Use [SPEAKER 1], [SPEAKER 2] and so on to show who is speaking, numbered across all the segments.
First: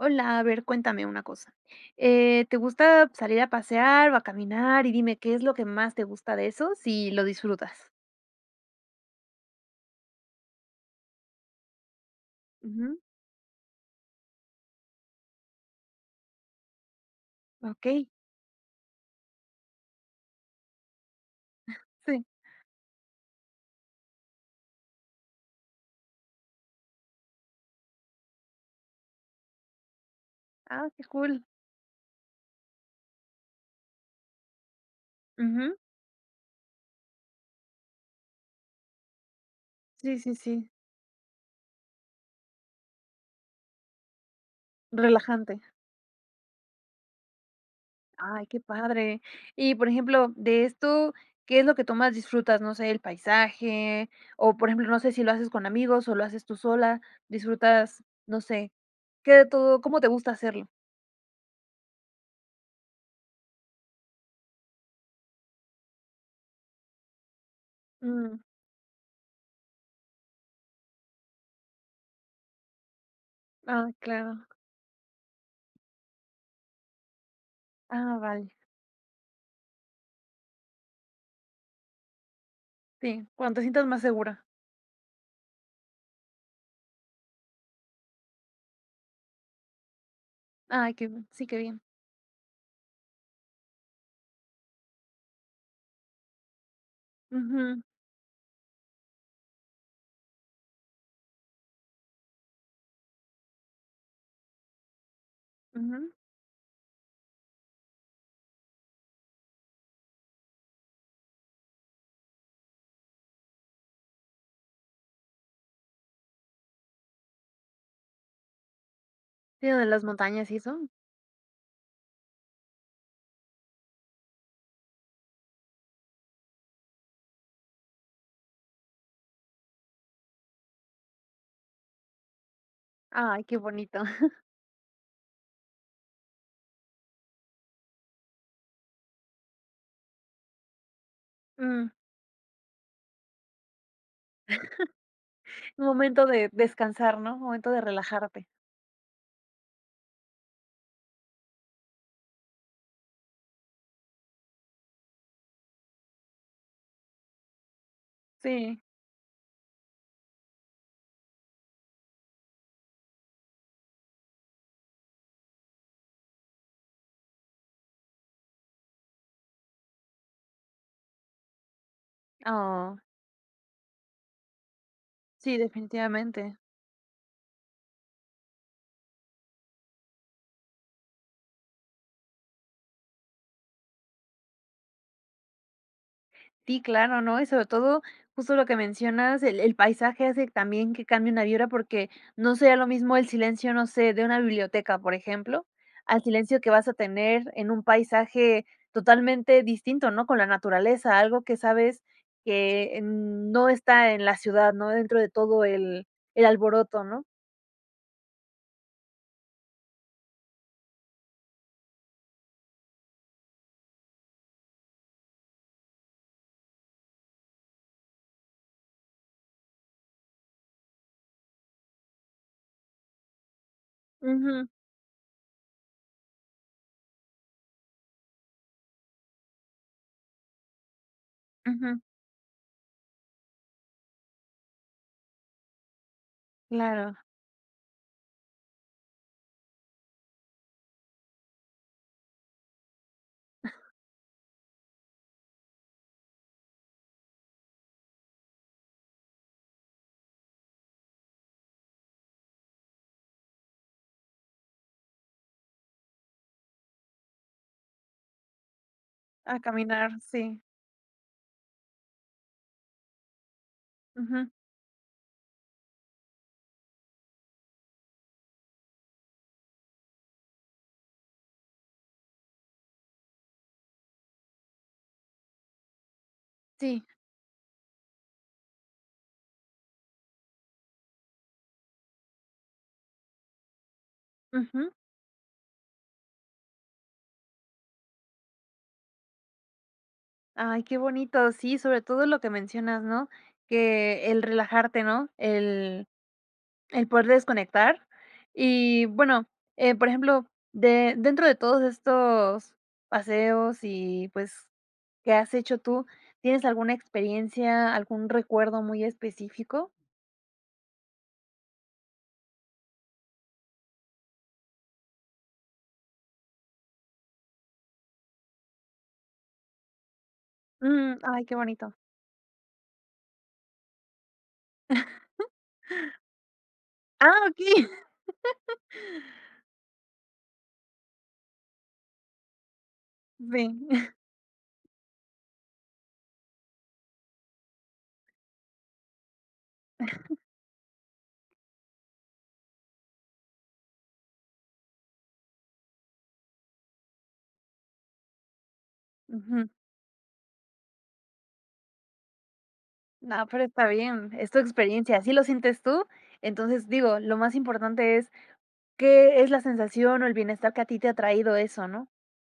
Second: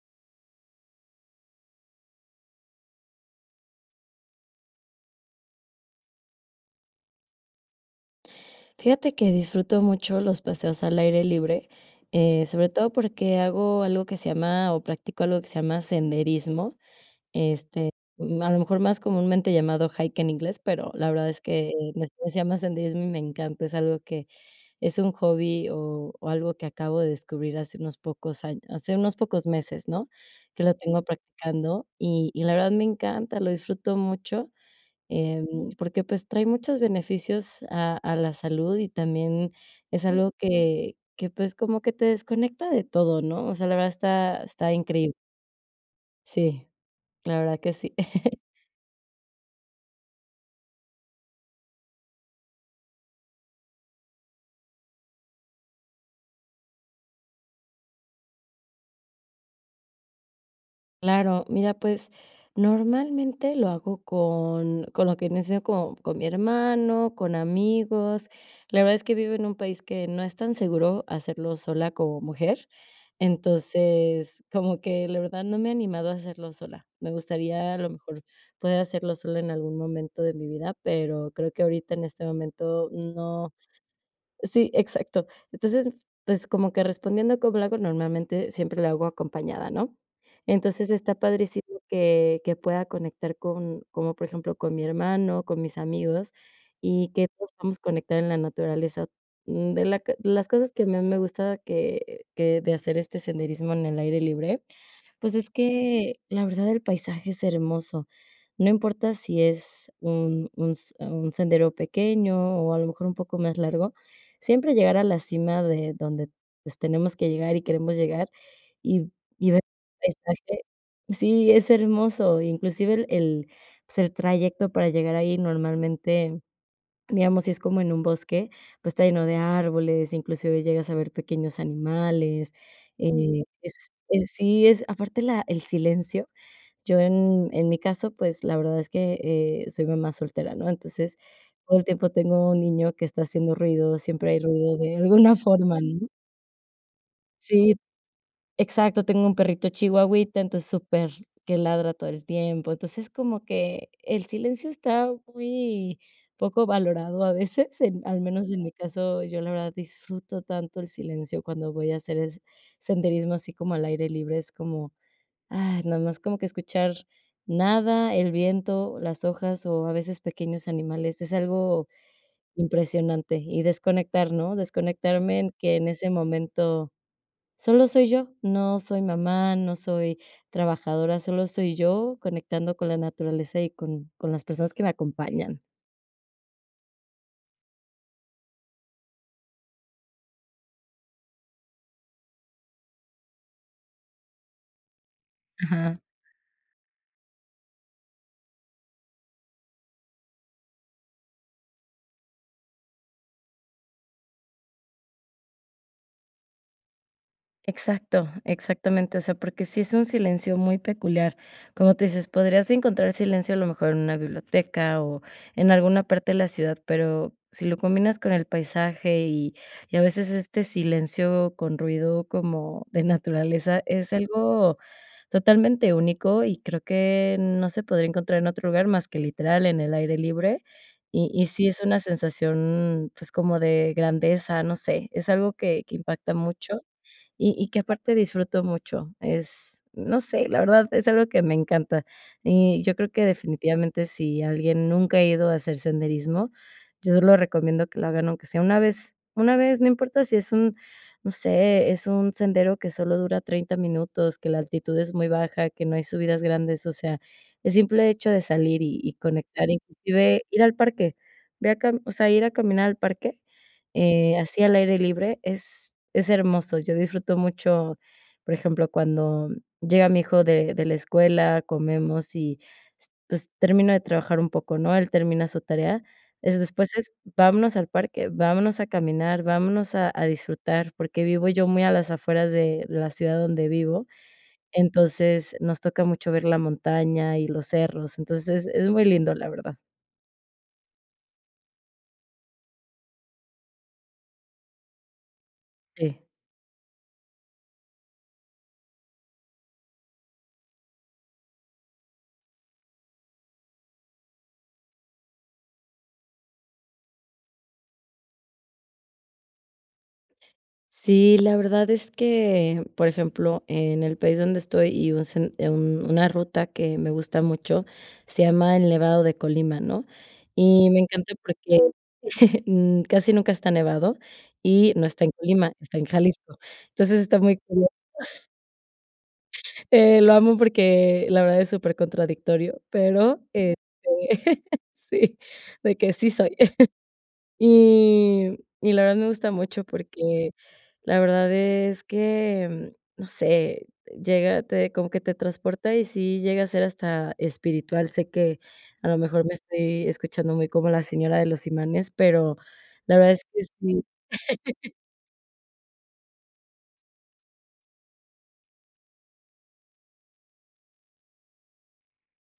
[SPEAKER 1] Hola. A ver, cuéntame una cosa. Eh, ¿te gusta salir a pasear o a caminar? Y dime, ¿qué es lo que más te gusta de eso?, si lo disfrutas.
[SPEAKER 2] Fíjate que disfruto mucho los paseos al aire libre. Eh, Sobre todo
[SPEAKER 1] Ujú.
[SPEAKER 2] porque hago algo que se llama o practico algo que se llama senderismo. Este,
[SPEAKER 1] Okey.
[SPEAKER 2] ma a lo mejor, más comúnmente llamado hike en inglés, pero la verdad es que, en
[SPEAKER 1] Sí.
[SPEAKER 2] español se llama senderismo, y me encanta. Es algo que, es un hobby, o o algo que acabo de descubrir, hace unos pocos añ hace unos pocos meses, ¿no?, que lo
[SPEAKER 1] Ah,
[SPEAKER 2] tengo
[SPEAKER 1] qué cool.
[SPEAKER 2] practicando, y y la verdad, me encanta. Lo disfruto mucho. Em,
[SPEAKER 1] Ujú.
[SPEAKER 2] porque pues, trae muchos beneficios a a la salud. Y también es
[SPEAKER 1] Sí,
[SPEAKER 2] algo
[SPEAKER 1] sí, sí.
[SPEAKER 2] que que pues como que te desconecta de todo, ¿no?, o sea, la verdad está está increíble.
[SPEAKER 1] Relajante.
[SPEAKER 2] Sí. La verdad que sí.
[SPEAKER 1] Ay, qué padre. Y por ejemplo, de esto, ¿qué es lo que tú más disfrutas? No sé, el paisaje, o por ejemplo, no sé si lo haces con amigos, o lo haces tú sola. Disfrutas, no sé. ¿Qué de todo cómo te gusta hacerlo?
[SPEAKER 2] Claro. Mira, pues, normalmente lo hago con con lo que nece con con mi hermano, con amigos.
[SPEAKER 1] Uh.
[SPEAKER 2] La verdad, es que vivo en un país que no es tan seguro hacerlo sola como mujer.
[SPEAKER 1] Ah,
[SPEAKER 2] Entonces,
[SPEAKER 1] claro.
[SPEAKER 2] como que la verdad no me he animado a hacerlo sola. Me gustaría, a lo
[SPEAKER 1] Ah,
[SPEAKER 2] mejor,
[SPEAKER 1] vale.
[SPEAKER 2] poder hacerlo sola en algún momento de mi vida, pero creo que ahorita en este momento
[SPEAKER 1] Sí,
[SPEAKER 2] no
[SPEAKER 1] cuando te sientas más segura.
[SPEAKER 2] Sí, exacto. Entonces, pues, como que respondiendo a cómo le hago, normalmente, siempre lo hago acompañada, ¿no?, entonces
[SPEAKER 1] Ay, qué
[SPEAKER 2] está
[SPEAKER 1] bun sí, qué
[SPEAKER 2] padrísimo
[SPEAKER 1] bien.
[SPEAKER 2] que que pueda conectar con como por ejemplo, con mi hermano, con mis amigos, y que todos podamos
[SPEAKER 1] Ujú.
[SPEAKER 2] conectar en la naturaleza, mm, de la q de las cosas que a más me gusta que que de hacer, este senderismo en el aire libre, pues, es
[SPEAKER 1] Ujú.
[SPEAKER 2] que la verdad, el paisaje es hermoso. No importa si es un un s un sendero pequeño, o a lo mejor un poco más largo, siempre llegar a la cima de donde, pues, tenemos que llegar y queremos llegar, y y ver
[SPEAKER 1] Sí, ¿lo de las
[SPEAKER 2] el
[SPEAKER 1] montañas y
[SPEAKER 2] paisaje
[SPEAKER 1] eso?
[SPEAKER 2] Sí, es hermoso, inclusive el el, pues, trayecto para llegar ahí normalmente, digamos, si es como en un bosque, pues, está lleno de árboles, inclusive llegas a ver pequeños animales, eh,
[SPEAKER 1] Ay, qué
[SPEAKER 2] es
[SPEAKER 1] bonito.
[SPEAKER 2] es Sí, es aparte la el silencio. Yo en en mi caso, pues la verdad es que, eh, soy mamá soltera, ¿no?, entonces, todo el
[SPEAKER 1] Mm.
[SPEAKER 2] tiempo tengo un niño que está haciendo ruido, siempre hay ruido de alguna forma, ¿no?
[SPEAKER 1] Momento de descansar, ¿no?, momento
[SPEAKER 2] Sí.
[SPEAKER 1] de relajarte.
[SPEAKER 2] Exacto. Tengo un perrito chihuahita entonces súper que ladra todo el tiempo. Entonces es como que el silencio está muy poco valorado, a veces, en al menos en mi
[SPEAKER 1] Sí.
[SPEAKER 2] caso, yo la verdad disfruto tanto el silencio cuando voy a hacer es senderismo así como al aire libre es como, ay, nada más como que escuchar nada, el viento, las hojas o a veces pequeños animales, es algo
[SPEAKER 1] Oh.
[SPEAKER 2] impresionante. Y desconectar, ¿no?, desconectarme en
[SPEAKER 1] Sí,
[SPEAKER 2] que en ese
[SPEAKER 1] definitivamente.
[SPEAKER 2] momento, solo soy yo. No soy mamá, no soy trabajadora, solo soy yo conectando con la naturaleza y con con las personas que me acompañan.
[SPEAKER 1] Sí, claro, ¿no? Y sobre todo, justo lo que mencionas, el el paisaje hace también que cambie una vibra porque, no sería lo mismo el silencio, no sé de una biblioteca, por ejemplo,
[SPEAKER 2] Ajá.
[SPEAKER 1] al silencio que vas a tener en un paisaje, totalmente distinto, ¿no?, con la naturaleza, algo que sabes, que, mm, no está en la ciudad, ¿no?, dentro de todo el el alboroto, ¿no?
[SPEAKER 2] Exacto. Exactamente, o sea, porque sí es un silencio muy peculiar. Como tú dices, podrías encontrar silencio a lo mejor en una biblioteca o, en alguna parte de la ciudad. Pero, sí lo combinas con el paisaje y y a veces este silencio con ruido como, de naturaleza, es
[SPEAKER 1] Ujú.
[SPEAKER 2] algo totalmente único y creo que no se podría encontrar en otro lugar más que literal en el aire libre. Y y sí es
[SPEAKER 1] Ujú.
[SPEAKER 2] una sensación, pues como de grandeza, no sé, es algo que que impacta mucho,
[SPEAKER 1] Claro.
[SPEAKER 2] y y que aparte disfruto mucho. Es, no sé la verdad es algo que me encanta. Y yo creo que definitivamente sí alguien nunca ha ido a hacer senderismo, yo lo recomiendo que lo hagan, aunque sea una vez una vez, no importa sí es un, no sé, es un sendero que sólo dura 30 minutos, que la altitud es muy baja, que no hay subidas grandes. O sea, el simple hecho de salir y y
[SPEAKER 1] A
[SPEAKER 2] conectar,
[SPEAKER 1] caminar,
[SPEAKER 2] inclusive
[SPEAKER 1] sí.
[SPEAKER 2] ir al parque, ve a cam o sea, ir a caminar al parque, eh,
[SPEAKER 1] Ujú.
[SPEAKER 2] así al aire libre es es hermoso. Yo disfruto mucho, por ejemplo, cuando llega mi hijo de de la escuela, comemos y s pues termino de trabajar un poco, ¿no?, él termina su tarea. Es después
[SPEAKER 1] Sí.
[SPEAKER 2] es: "Vámonos al parque, vámonos a caminar, vámonos a a disfrutar", porque vivo yo muy a las afueras de la ciudad donde vivo.
[SPEAKER 1] Ujú.
[SPEAKER 2] Entonces nos toca mucho ver la montaña y los cerros, entonces es es muy lindo, la verdad.
[SPEAKER 1] Ay, qué bonito. Sí, sobre todo lo que mencionas, ¿no?, que el relajarte, ¿no?, el
[SPEAKER 2] Sí.
[SPEAKER 1] el poder desconectar. Y bueno, eh, por ejemplo, de dentro de todos estos paseos y, pues, que has hecho tú, ¿tienes alguna experiencia, algún recuerdo muy específico?
[SPEAKER 2] Sí, la verdad es que Por ejemplo, en el país donde estoy, y un sen un una ruta que me gusta mucho, se llama el Nevado de Colima, ¿no?, y me
[SPEAKER 1] Mm.
[SPEAKER 2] encanta
[SPEAKER 1] Ay, qué
[SPEAKER 2] porque
[SPEAKER 1] bonito.
[SPEAKER 2] mm, casi nunca está nevado y, no está en Colima, está en Jalisco. Entonces está
[SPEAKER 1] Ah,
[SPEAKER 2] muy
[SPEAKER 1] okey.
[SPEAKER 2] curio Eh, lo amo, porque la verdad es super contradictorio, pero este,
[SPEAKER 1] Ven.
[SPEAKER 2] sí. De que sí soy. Y y la verdad, me gusta mucho porque la verdad es que, no sé, llega te como que te transporta, y sí llega a ser hasta espiritual. Sé que, a lo mejor me
[SPEAKER 1] Ujú.
[SPEAKER 2] estoy escuchando, muy como la señora de los imanes, pero la verdad es
[SPEAKER 1] No,
[SPEAKER 2] que
[SPEAKER 1] pero está
[SPEAKER 2] sí.
[SPEAKER 1] bien. Es tu experiencia. Así lo sientes tú. Entonces digo, lo más importante es qué es la sensación o el bienestar que a ti te ha traído eso, ¿no?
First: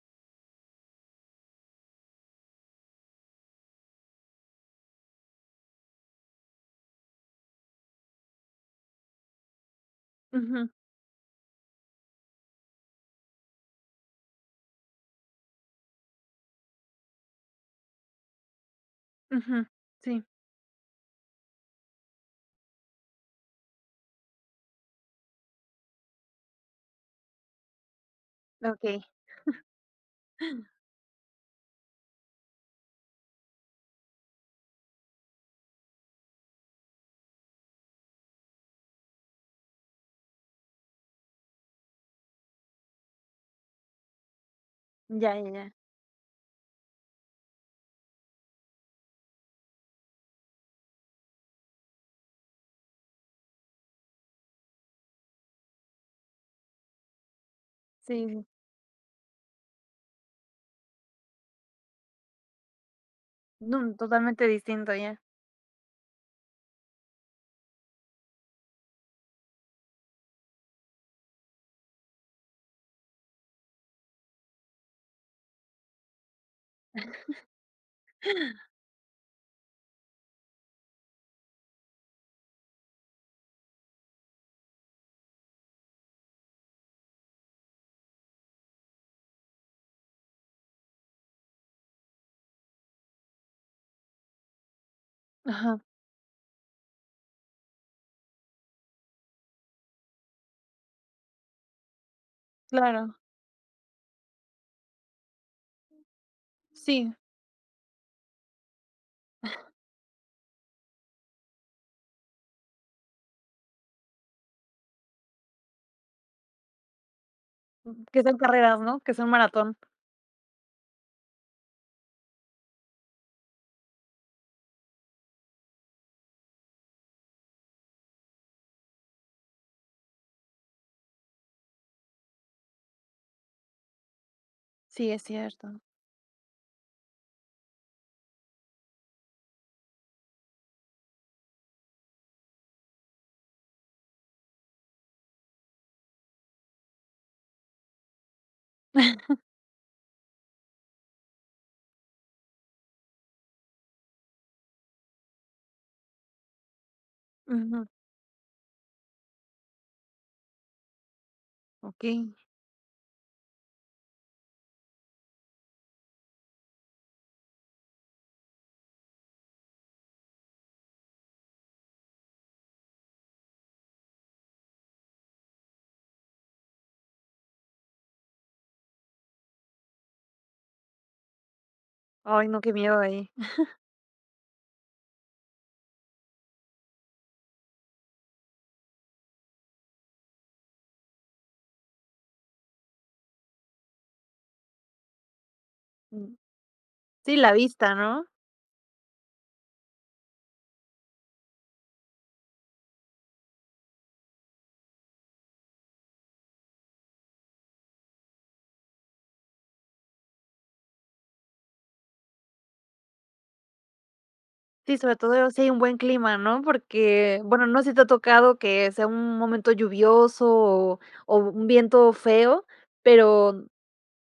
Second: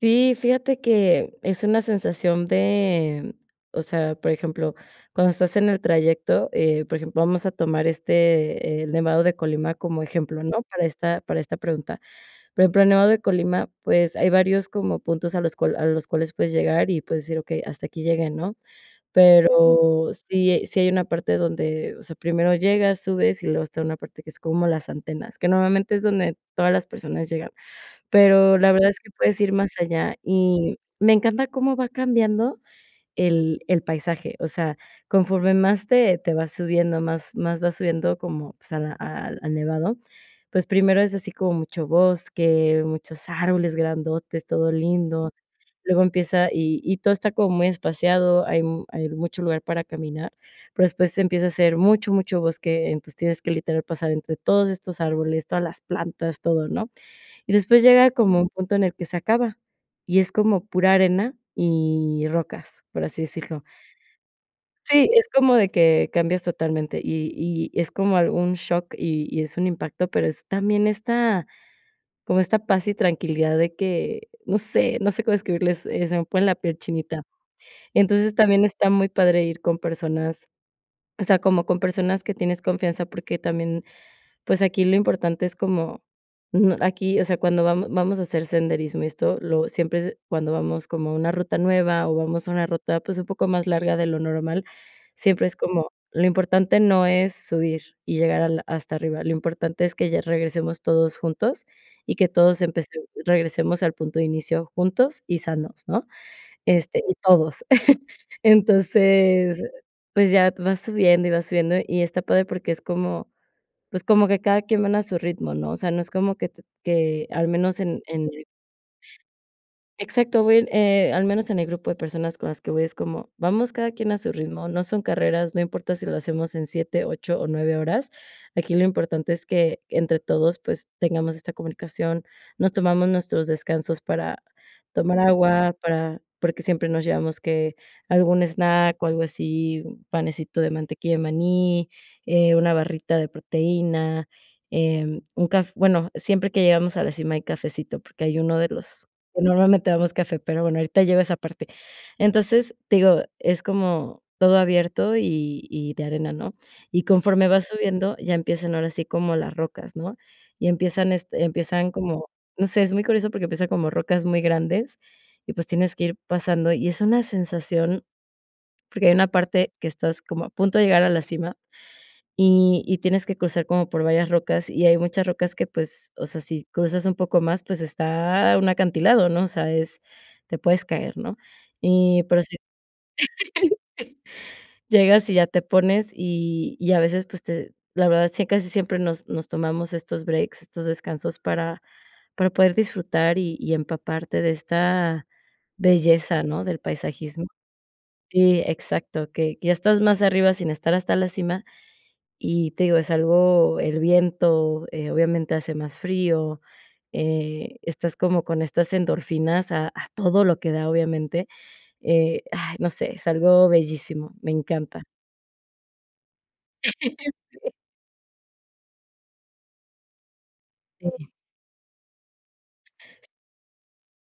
[SPEAKER 2] Sí, fíjate que es una sensación de o sea, por ejemplo, cuando estás en el trayecto, eh, por ejemplo, vamos a tomar, este, el Nevado de Colima como ejemplo, ¿no?,
[SPEAKER 1] Ujú.
[SPEAKER 2] para esta para esta pregunta, por ejemplo, el Nevado de Colima, pues, hay varios como puntos a los cual a los cuales puedes llegar y puedes decir: "Okey, hasta aquí llegué", ¿no?,
[SPEAKER 1] Ujú.
[SPEAKER 2] pero
[SPEAKER 1] Sí.
[SPEAKER 2] sí sí hay una parte donde, o sea, primero llegas, subes, y luego está una parte que es como las antenas, que normalmente es donde todas las personas llegan. Pero la verdad es
[SPEAKER 1] Okey.
[SPEAKER 2] que puedes ir más allá, y me encanta cómo va cambiando el el paisaje, o sea, conforme más te te vas subiendo más más vas subiendo como, pues, a la al al nevado. Pues, primero es así como mucho bosque, muchos árboles grandotes, todo lindo.
[SPEAKER 1] Ya, ya, ya.
[SPEAKER 2] Luego empieza y y todo está como muy espaciado, hay m hay mucho lugar para caminar, pero después empieza a ser mucho, mucho bosque, entonces tienes que literal pasar entre todos estos árboles, todas las plantas, todo, ¿no?, y después llega
[SPEAKER 1] Sí,
[SPEAKER 2] como
[SPEAKER 1] sí.
[SPEAKER 2] un punto en el que se acaba, y es como pura arena y rocas, por así decirlo.
[SPEAKER 1] No, totalmente distinto
[SPEAKER 2] Sí,
[SPEAKER 1] ya.
[SPEAKER 2] es como de que cambias totalmente y y es como algún shock, y y es un impacto, pero es también esta, como esta paz y tranquilidad de que, no sé no sé cómo describirles, eh, se me pone la piel chinita. Entonces también está muy padre ir con personas o sea, como con personas que tienes confianza, porque también, pues aquí lo importante es como mm, aquí, o sea, cuando vamo vamos a hacer senderismo y esto, lo siempre cuando vamos como a una ruta nueva o vamos a una ruta, pues, un poco más larga de lo normal, siempre es
[SPEAKER 1] Ajá.
[SPEAKER 2] como lo importante no es subir y llegar a la hasta arriba, lo importante es que ya regresemos todos juntos, y que todos empece
[SPEAKER 1] Claro.
[SPEAKER 2] regresemos al punto de inicio juntos y sanos, ¿no?, este,
[SPEAKER 1] Sí.
[SPEAKER 2] y todos. Entonces, pues, ya vas subiendo y vas subiendo y está padre porque es como pues, como que cada quien van a su ritmo, ¿no?, o sea, no es como que t que al menos en
[SPEAKER 1] Mm, que
[SPEAKER 2] en
[SPEAKER 1] son carreras, ¿no?, que son maratón.
[SPEAKER 2] Exacto, voy en, eh, al menos en el grupo de personas con las que voy es como vamos, cada quien a su ritmo, no son carreras, no importa si lo hacemos en 7, 8, o 9 horas, aquí lo importante es que entre todos, pues, tengamos esta comunicación. Nos tomamos nuestros descansos para
[SPEAKER 1] Sí,
[SPEAKER 2] tomar
[SPEAKER 1] es
[SPEAKER 2] agua,
[SPEAKER 1] cierto.
[SPEAKER 2] para porque siempre nos llevamos que algún snack o algo así, panecito de mantequilla de maní, eh, una barrita de proteína, eh, un caf bueno, siempre que llegamos a la cima hay cafecito porque hay uno de los pues, normalmente damos café, pero bueno, ahorita llego a esa parte. Entonces te digo, es como todo abierto y y de arena, ¿no?, y conforme vas
[SPEAKER 1] Ujú.
[SPEAKER 2] subiendo, ya empiezan ahora así como las rocas, ¿no?, y empiezan, este, empiezan como
[SPEAKER 1] Okey.
[SPEAKER 2] no sé, es muy curioso porque empiezan como rocas muy grandes, y pues, tienes que ir pasando, y es una sensación porque hay una parte que estás como a punto de llegar a la cima y y tienes que cruzar como por varias rocas y hay muchas rocas que, pues, o sea, si cruzas un poco más, pues, está un acantilado, ¿no?, o sea, es te puedes caer, ¿no? Y pero
[SPEAKER 1] Ay,
[SPEAKER 2] sí.
[SPEAKER 1] no, qué miedo ahí.
[SPEAKER 2] Llegas y ya te pones, y y a veces pues te la verdad sí acá sí, siempre nos nos tomamos estos breaks, estos descansos para para poder disfrutar y y empaparte de esta
[SPEAKER 1] Mm.
[SPEAKER 2] belleza, ¿no?, del
[SPEAKER 1] Sí,
[SPEAKER 2] paisajismo
[SPEAKER 1] la vista, ¿no?
[SPEAKER 2] Sí, exacto, que que ya estás más arriba sin estar hasta la cima. Y te digo, es algo el viento, eh, obviamente hace más frío, eh, estás como con estas endorfinas a a todo lo que da obviamente, eh, ay, no sé, es algo bellísimo. Me
[SPEAKER 1] Sí,
[SPEAKER 2] encanta.
[SPEAKER 1] sobre todo si hay un buen clima, ¿no?, porque, bueno,
[SPEAKER 2] Sí.
[SPEAKER 1] no sé si te ha tocado que sea un momento lluvioso, o
[SPEAKER 2] Sí.
[SPEAKER 1] o un viento feo, pero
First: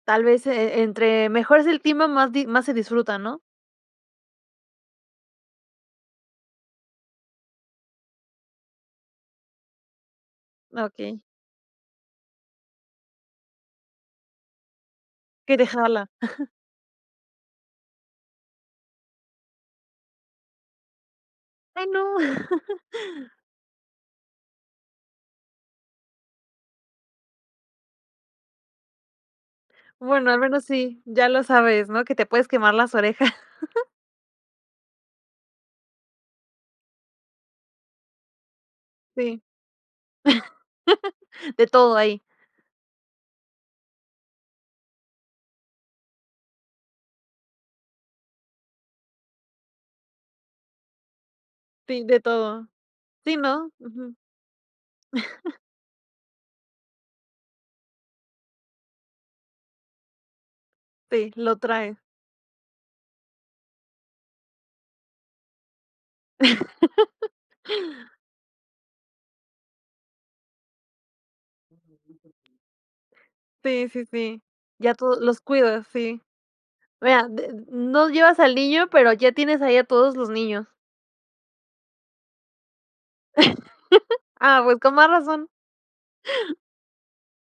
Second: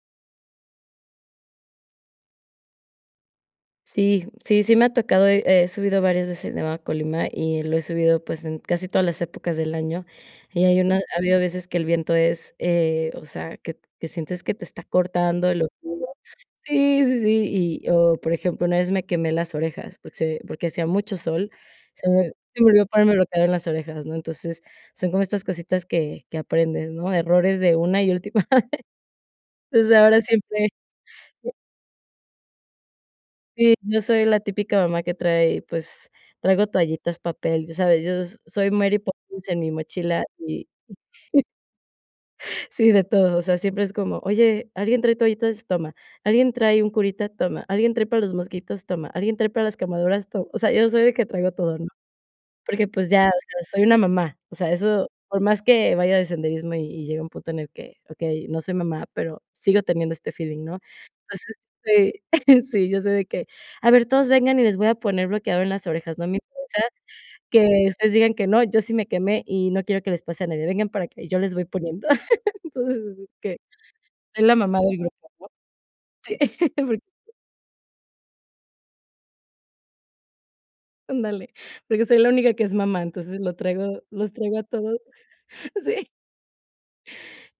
[SPEAKER 1] tal vez e entre mejor es el clima, más di más se disfruta, ¿no?
[SPEAKER 2] Sí. Sí, sí me ha tocado. He he subido varias veces, el Nevado de Colima, y lo he subido, pues en casi todas las épocas del año. Y hay una ha
[SPEAKER 1] Okey.
[SPEAKER 2] habido veces que el viento es, eh, o sea, que t que sientes que te está cortando de
[SPEAKER 1] Que
[SPEAKER 2] lo frío.
[SPEAKER 1] dejarla.
[SPEAKER 2] Sí, sí, sí. Y o por ejemplo, una vez me quemé las orejas, porque se porque hacía mucho sol.
[SPEAKER 1] Ay,
[SPEAKER 2] Se
[SPEAKER 1] no.
[SPEAKER 2] me ol se me olvido ponerme bloqueador en las orejas, ¿no?, entonces, son como estas cositas que que aprendes, ¿no? Errores de una y última. Desde ahora,
[SPEAKER 1] Bueno, al menos
[SPEAKER 2] siempre
[SPEAKER 1] sí, ya lo
[SPEAKER 2] e
[SPEAKER 1] sabes, ¿no? Que te puedes quemar las orejas.
[SPEAKER 2] Sí, yo soy la típica mamá que trae pues traigo toallitas, papel. Ya sabes, yo s soy Mary
[SPEAKER 1] Sí.
[SPEAKER 2] Poppins, en mi mochila y
[SPEAKER 1] De todo ahí.
[SPEAKER 2] Sí, de todo. O sea, siempre es como: "Oye, ¿alguien trae toallitas?". "Toma". "¿Alguien trae un curita?". "Toma". "¿Alguien trae para los mosquitos?" "Toma". "¿Alguien trae para las quemaduras?". "Toma". O sea, yo soy de que traigo todo, ¿no?
[SPEAKER 1] Sí, de todo.
[SPEAKER 2] Porque pues ya, o
[SPEAKER 1] Sí,
[SPEAKER 2] sea,
[SPEAKER 1] no,
[SPEAKER 2] soy una
[SPEAKER 1] ujú.
[SPEAKER 2] mamá. O sea, eso por más que vaya de senderismo y y llega un punto en el que Okey, no soy mamá, pero sigo teniendo este feeling, ¿no?
[SPEAKER 1] Sí,
[SPEAKER 2] Entonces,
[SPEAKER 1] lo trae.
[SPEAKER 2] este Sí, yo soy de que: "A ver, todos vengan y les voy a poner bloqueador en las orejas. No me interesa que ustedes digan que no. Yo sí me quemé, y no quiero que les pase a nadie. Vengan para acá, y yo les voy poniendo". Entonces, es que
[SPEAKER 1] Sí, sí, sí.
[SPEAKER 2] soy la mamá
[SPEAKER 1] Ya
[SPEAKER 2] del grupo,
[SPEAKER 1] todos
[SPEAKER 2] ¿no?
[SPEAKER 1] Los cuidas. Sí.
[SPEAKER 2] Sí, por
[SPEAKER 1] Vea de no llevas al niño, pero ya tienes ahí a todos los niños.
[SPEAKER 2] Ándale, porque soy la única que es mamá. Entonces lo traigo los traigo
[SPEAKER 1] Ah,
[SPEAKER 2] a
[SPEAKER 1] pues con
[SPEAKER 2] todos
[SPEAKER 1] más razón.
[SPEAKER 2] sí.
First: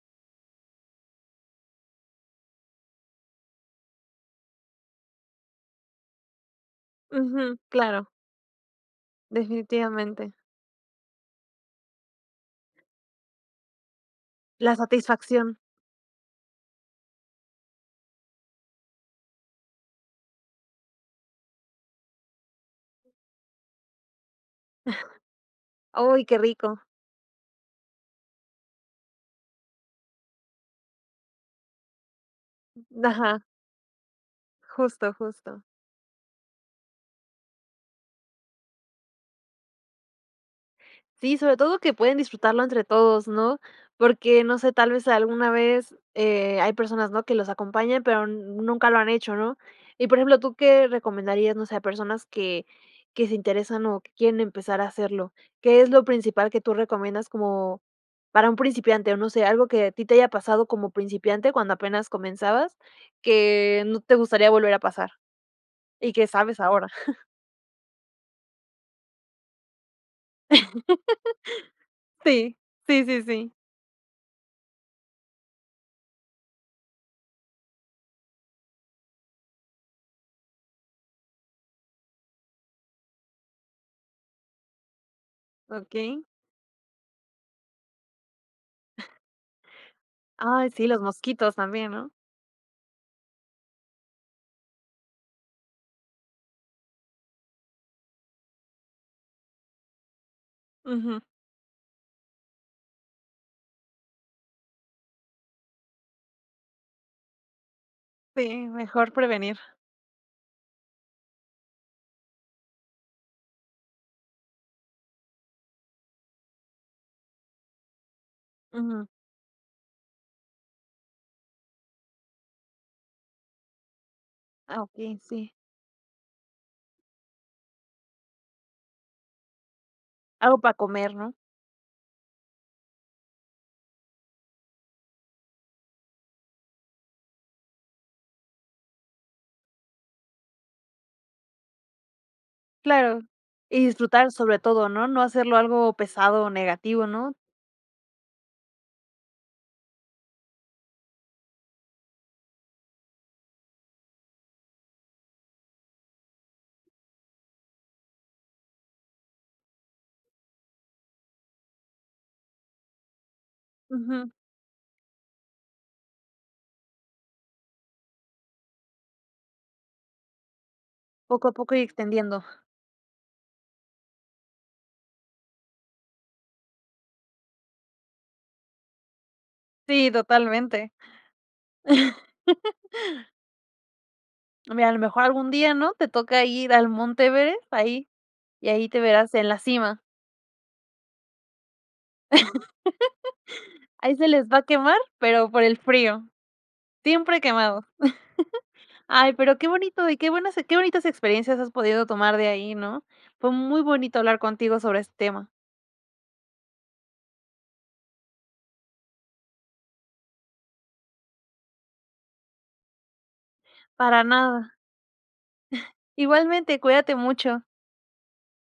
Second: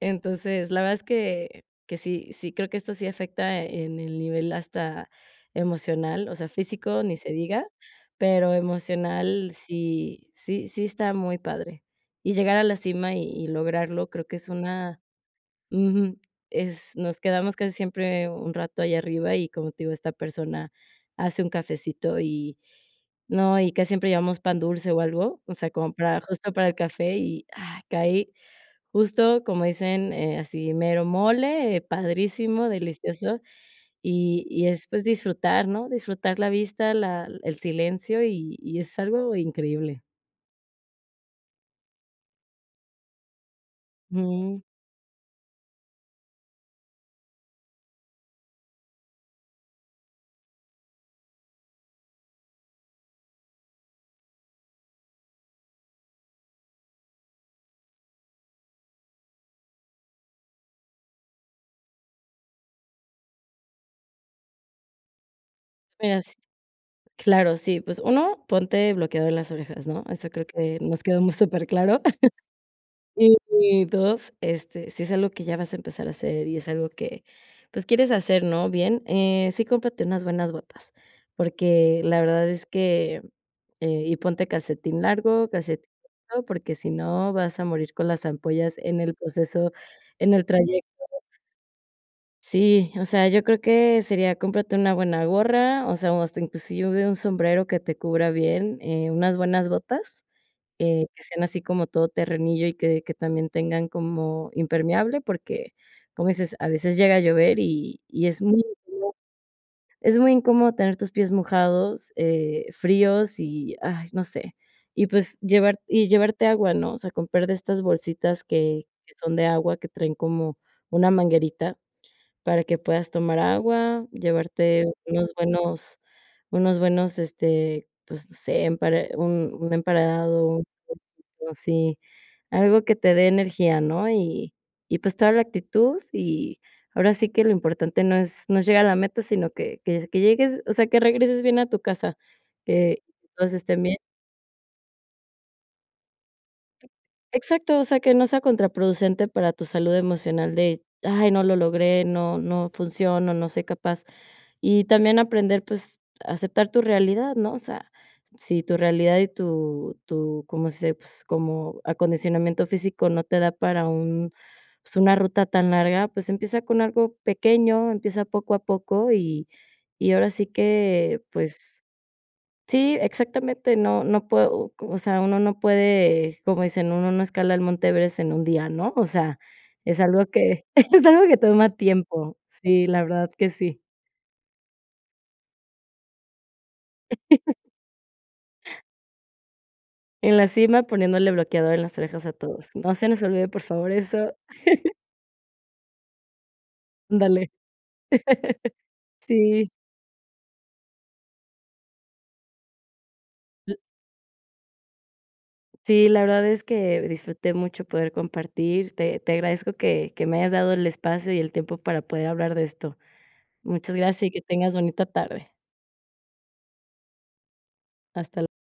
[SPEAKER 2] Entonces, la verdad es que que sí, sí, creo que esto sí afecta en el nivel hasta emocional, o sea, físico, ni se
[SPEAKER 1] Ujú,
[SPEAKER 2] diga,
[SPEAKER 1] claro.
[SPEAKER 2] pero emocional, sí
[SPEAKER 1] Definitivamente.
[SPEAKER 2] sí sí está muy padre, y llegar a la cima y y lograrlo, creo que es
[SPEAKER 1] La
[SPEAKER 2] una
[SPEAKER 1] satisfacción.
[SPEAKER 2] Ujú. Es nos quedamos casi siempre un rato allá arriba, y como te digo esta persona hace un cafecito, y no. Y casi siempre llevamos pan dulce o algo, o sea, como para
[SPEAKER 1] Uy, qué
[SPEAKER 2] justo para el
[SPEAKER 1] rico.
[SPEAKER 2] café y, ah, caí justo como dicen, eh, así mero mole, eh, padrísimo, delicioso,
[SPEAKER 1] Ajá.
[SPEAKER 2] y y después
[SPEAKER 1] Justo, justo.
[SPEAKER 2] disfrutar, ¿no?, disfrutar la vista, la el silencio, y y es algo increíble.
[SPEAKER 1] Sí, sobre todo que pueden disfrutarlo entre todos, ¿no?, porque no
[SPEAKER 2] Mm.
[SPEAKER 1] sé, tal vez alguna vez, eh, hay personas, ¿no?, que los acompañan, pero nunca lo han hecho, ¿no? Y por ejemplo, ¿tú qué recomendarías, no sé, a personas que que se interesan o que quieren empezar a hacerlo? ¿Qué es lo principal que tú recomiendas como para un principiante, o no sé, algo que a ti te haya pasado como principiante, cuando apenas comenzabas, que no te gustaría volver a pasar,
[SPEAKER 2] Pues
[SPEAKER 1] y
[SPEAKER 2] mira
[SPEAKER 1] qué
[SPEAKER 2] s
[SPEAKER 1] sabes ahora?
[SPEAKER 2] claro, sí, pues 1, ponte bloqueador en las orejas, ¿no?, eso creo que nos quedó muy superclaro.
[SPEAKER 1] Sí, sí, sí, sí.
[SPEAKER 2] Y 2, este, si es algo que ya vas a empezar a hacer y es algo que pues quieres hacer, ¿no?, bien, eh, sí, cómprate unas buenas botas, porque la verdad es que, eh y ponte calcetín largo, calcetín,
[SPEAKER 1] Okey.
[SPEAKER 2] [unintelligible] porque si no vas a morir con las ampollas en el proceso, en el
[SPEAKER 1] Ay,
[SPEAKER 2] trayecto.
[SPEAKER 1] sí, los mosquitos también, ¿no?
[SPEAKER 2] Sí, o sea, yo creo que sería, cómprate una buena gorra, o sea, hasta inclusive un sombrero que te cubra bien, eh, unas buenas botas, eh,
[SPEAKER 1] Ujú.
[SPEAKER 2] que sean así como todo terrenillo, y que que también tengan como impermeable porque como dices, a veces llega a llover, y y es
[SPEAKER 1] Sí,
[SPEAKER 2] muy [unintelligible]
[SPEAKER 1] mejor prevenir.
[SPEAKER 2] es muy incómodo tener tus pies mojados, eh, fríos y, ay, no sé, y pues llevar y llevarte agua, ¿no?, o sea, comprar de estas bolsitas que
[SPEAKER 1] Ujú.
[SPEAKER 2] que son de agua, que traen como una manguerita para que puedas tomar agua,
[SPEAKER 1] Ah,
[SPEAKER 2] llevarte
[SPEAKER 1] okey,
[SPEAKER 2] unos
[SPEAKER 1] sí.
[SPEAKER 2] buenos unos buenos, este, pues no sé, empare un un
[SPEAKER 1] Algo
[SPEAKER 2] emparedado
[SPEAKER 1] para
[SPEAKER 2] [unintelligible]
[SPEAKER 1] comer, ¿no?
[SPEAKER 2] sí, algo que te dé energía, ¿no?, y y pues toda la actitud, y ahora sí que lo importante no es no es llegar a la meta, sino que que s que llegues o sea, que regreses bien a tu casa, que
[SPEAKER 1] Claro,
[SPEAKER 2] todos estén
[SPEAKER 1] y
[SPEAKER 2] bien.
[SPEAKER 1] disfrutar, sobre todo, ¿no?, no hacerlo algo pesado o negativo, ¿no?
[SPEAKER 2] Exacto. O sea, que no sea contraproducente para tu salud emocional de: "Ay, no lo logré. No, no funciono, no soy capaz", y también aprender, pues aceptar tu realidad, ¿no?, o sea, si tu realidad y tu tu ¿cómo se dice?, pues como acondicionamiento físico no te da para
[SPEAKER 1] Ujú.
[SPEAKER 2] un pues, una ruta tan larga, pues, empieza con algo pequeño. Empieza poco a poco, y y ahora sí que
[SPEAKER 1] Poco a poco
[SPEAKER 2] pues
[SPEAKER 1] y extendiendo.
[SPEAKER 2] Sí, exactamente. No, no puedo o o sea, uno no puede como dicen: "Uno no escala el Monte Everest en un día, ¿no?" O sea, es
[SPEAKER 1] Sí,
[SPEAKER 2] algo que
[SPEAKER 1] totalmente.
[SPEAKER 2] es algo que toma tiempo. Sí, la verdad que sí.
[SPEAKER 1] No hombre, y a lo mejor algún día, ¿no?, te toca ir al Monte Everest, ahí, y ahí te verás en la cima.
[SPEAKER 2] En la cima poniéndole bloqueador en las orejas a todos. No se nos olvide, por favor
[SPEAKER 1] Ahí se
[SPEAKER 2] eso.
[SPEAKER 1] les va a quemar, pero por el frío, siempre
[SPEAKER 2] Ándale.
[SPEAKER 1] quemado. Ay, pero qué
[SPEAKER 2] Sí.
[SPEAKER 1] bonito, y qué buenas e qué bonitas experiencias has podido tomar de ahí, ¿no? Fue
[SPEAKER 2] L
[SPEAKER 1] muy bonito hablar contigo sobre este tema.
[SPEAKER 2] Sí, la verdad es que disfruté mucho poder compartir. Te te agradezco que que me hayas dado el espacio y el tiempo para poder hablar de esto. Muchas
[SPEAKER 1] Para
[SPEAKER 2] gracias y que
[SPEAKER 1] nada.
[SPEAKER 2] tengas bonita tarde.
[SPEAKER 1] Igualmente. Cuídate mucho.
[SPEAKER 2] Hasta l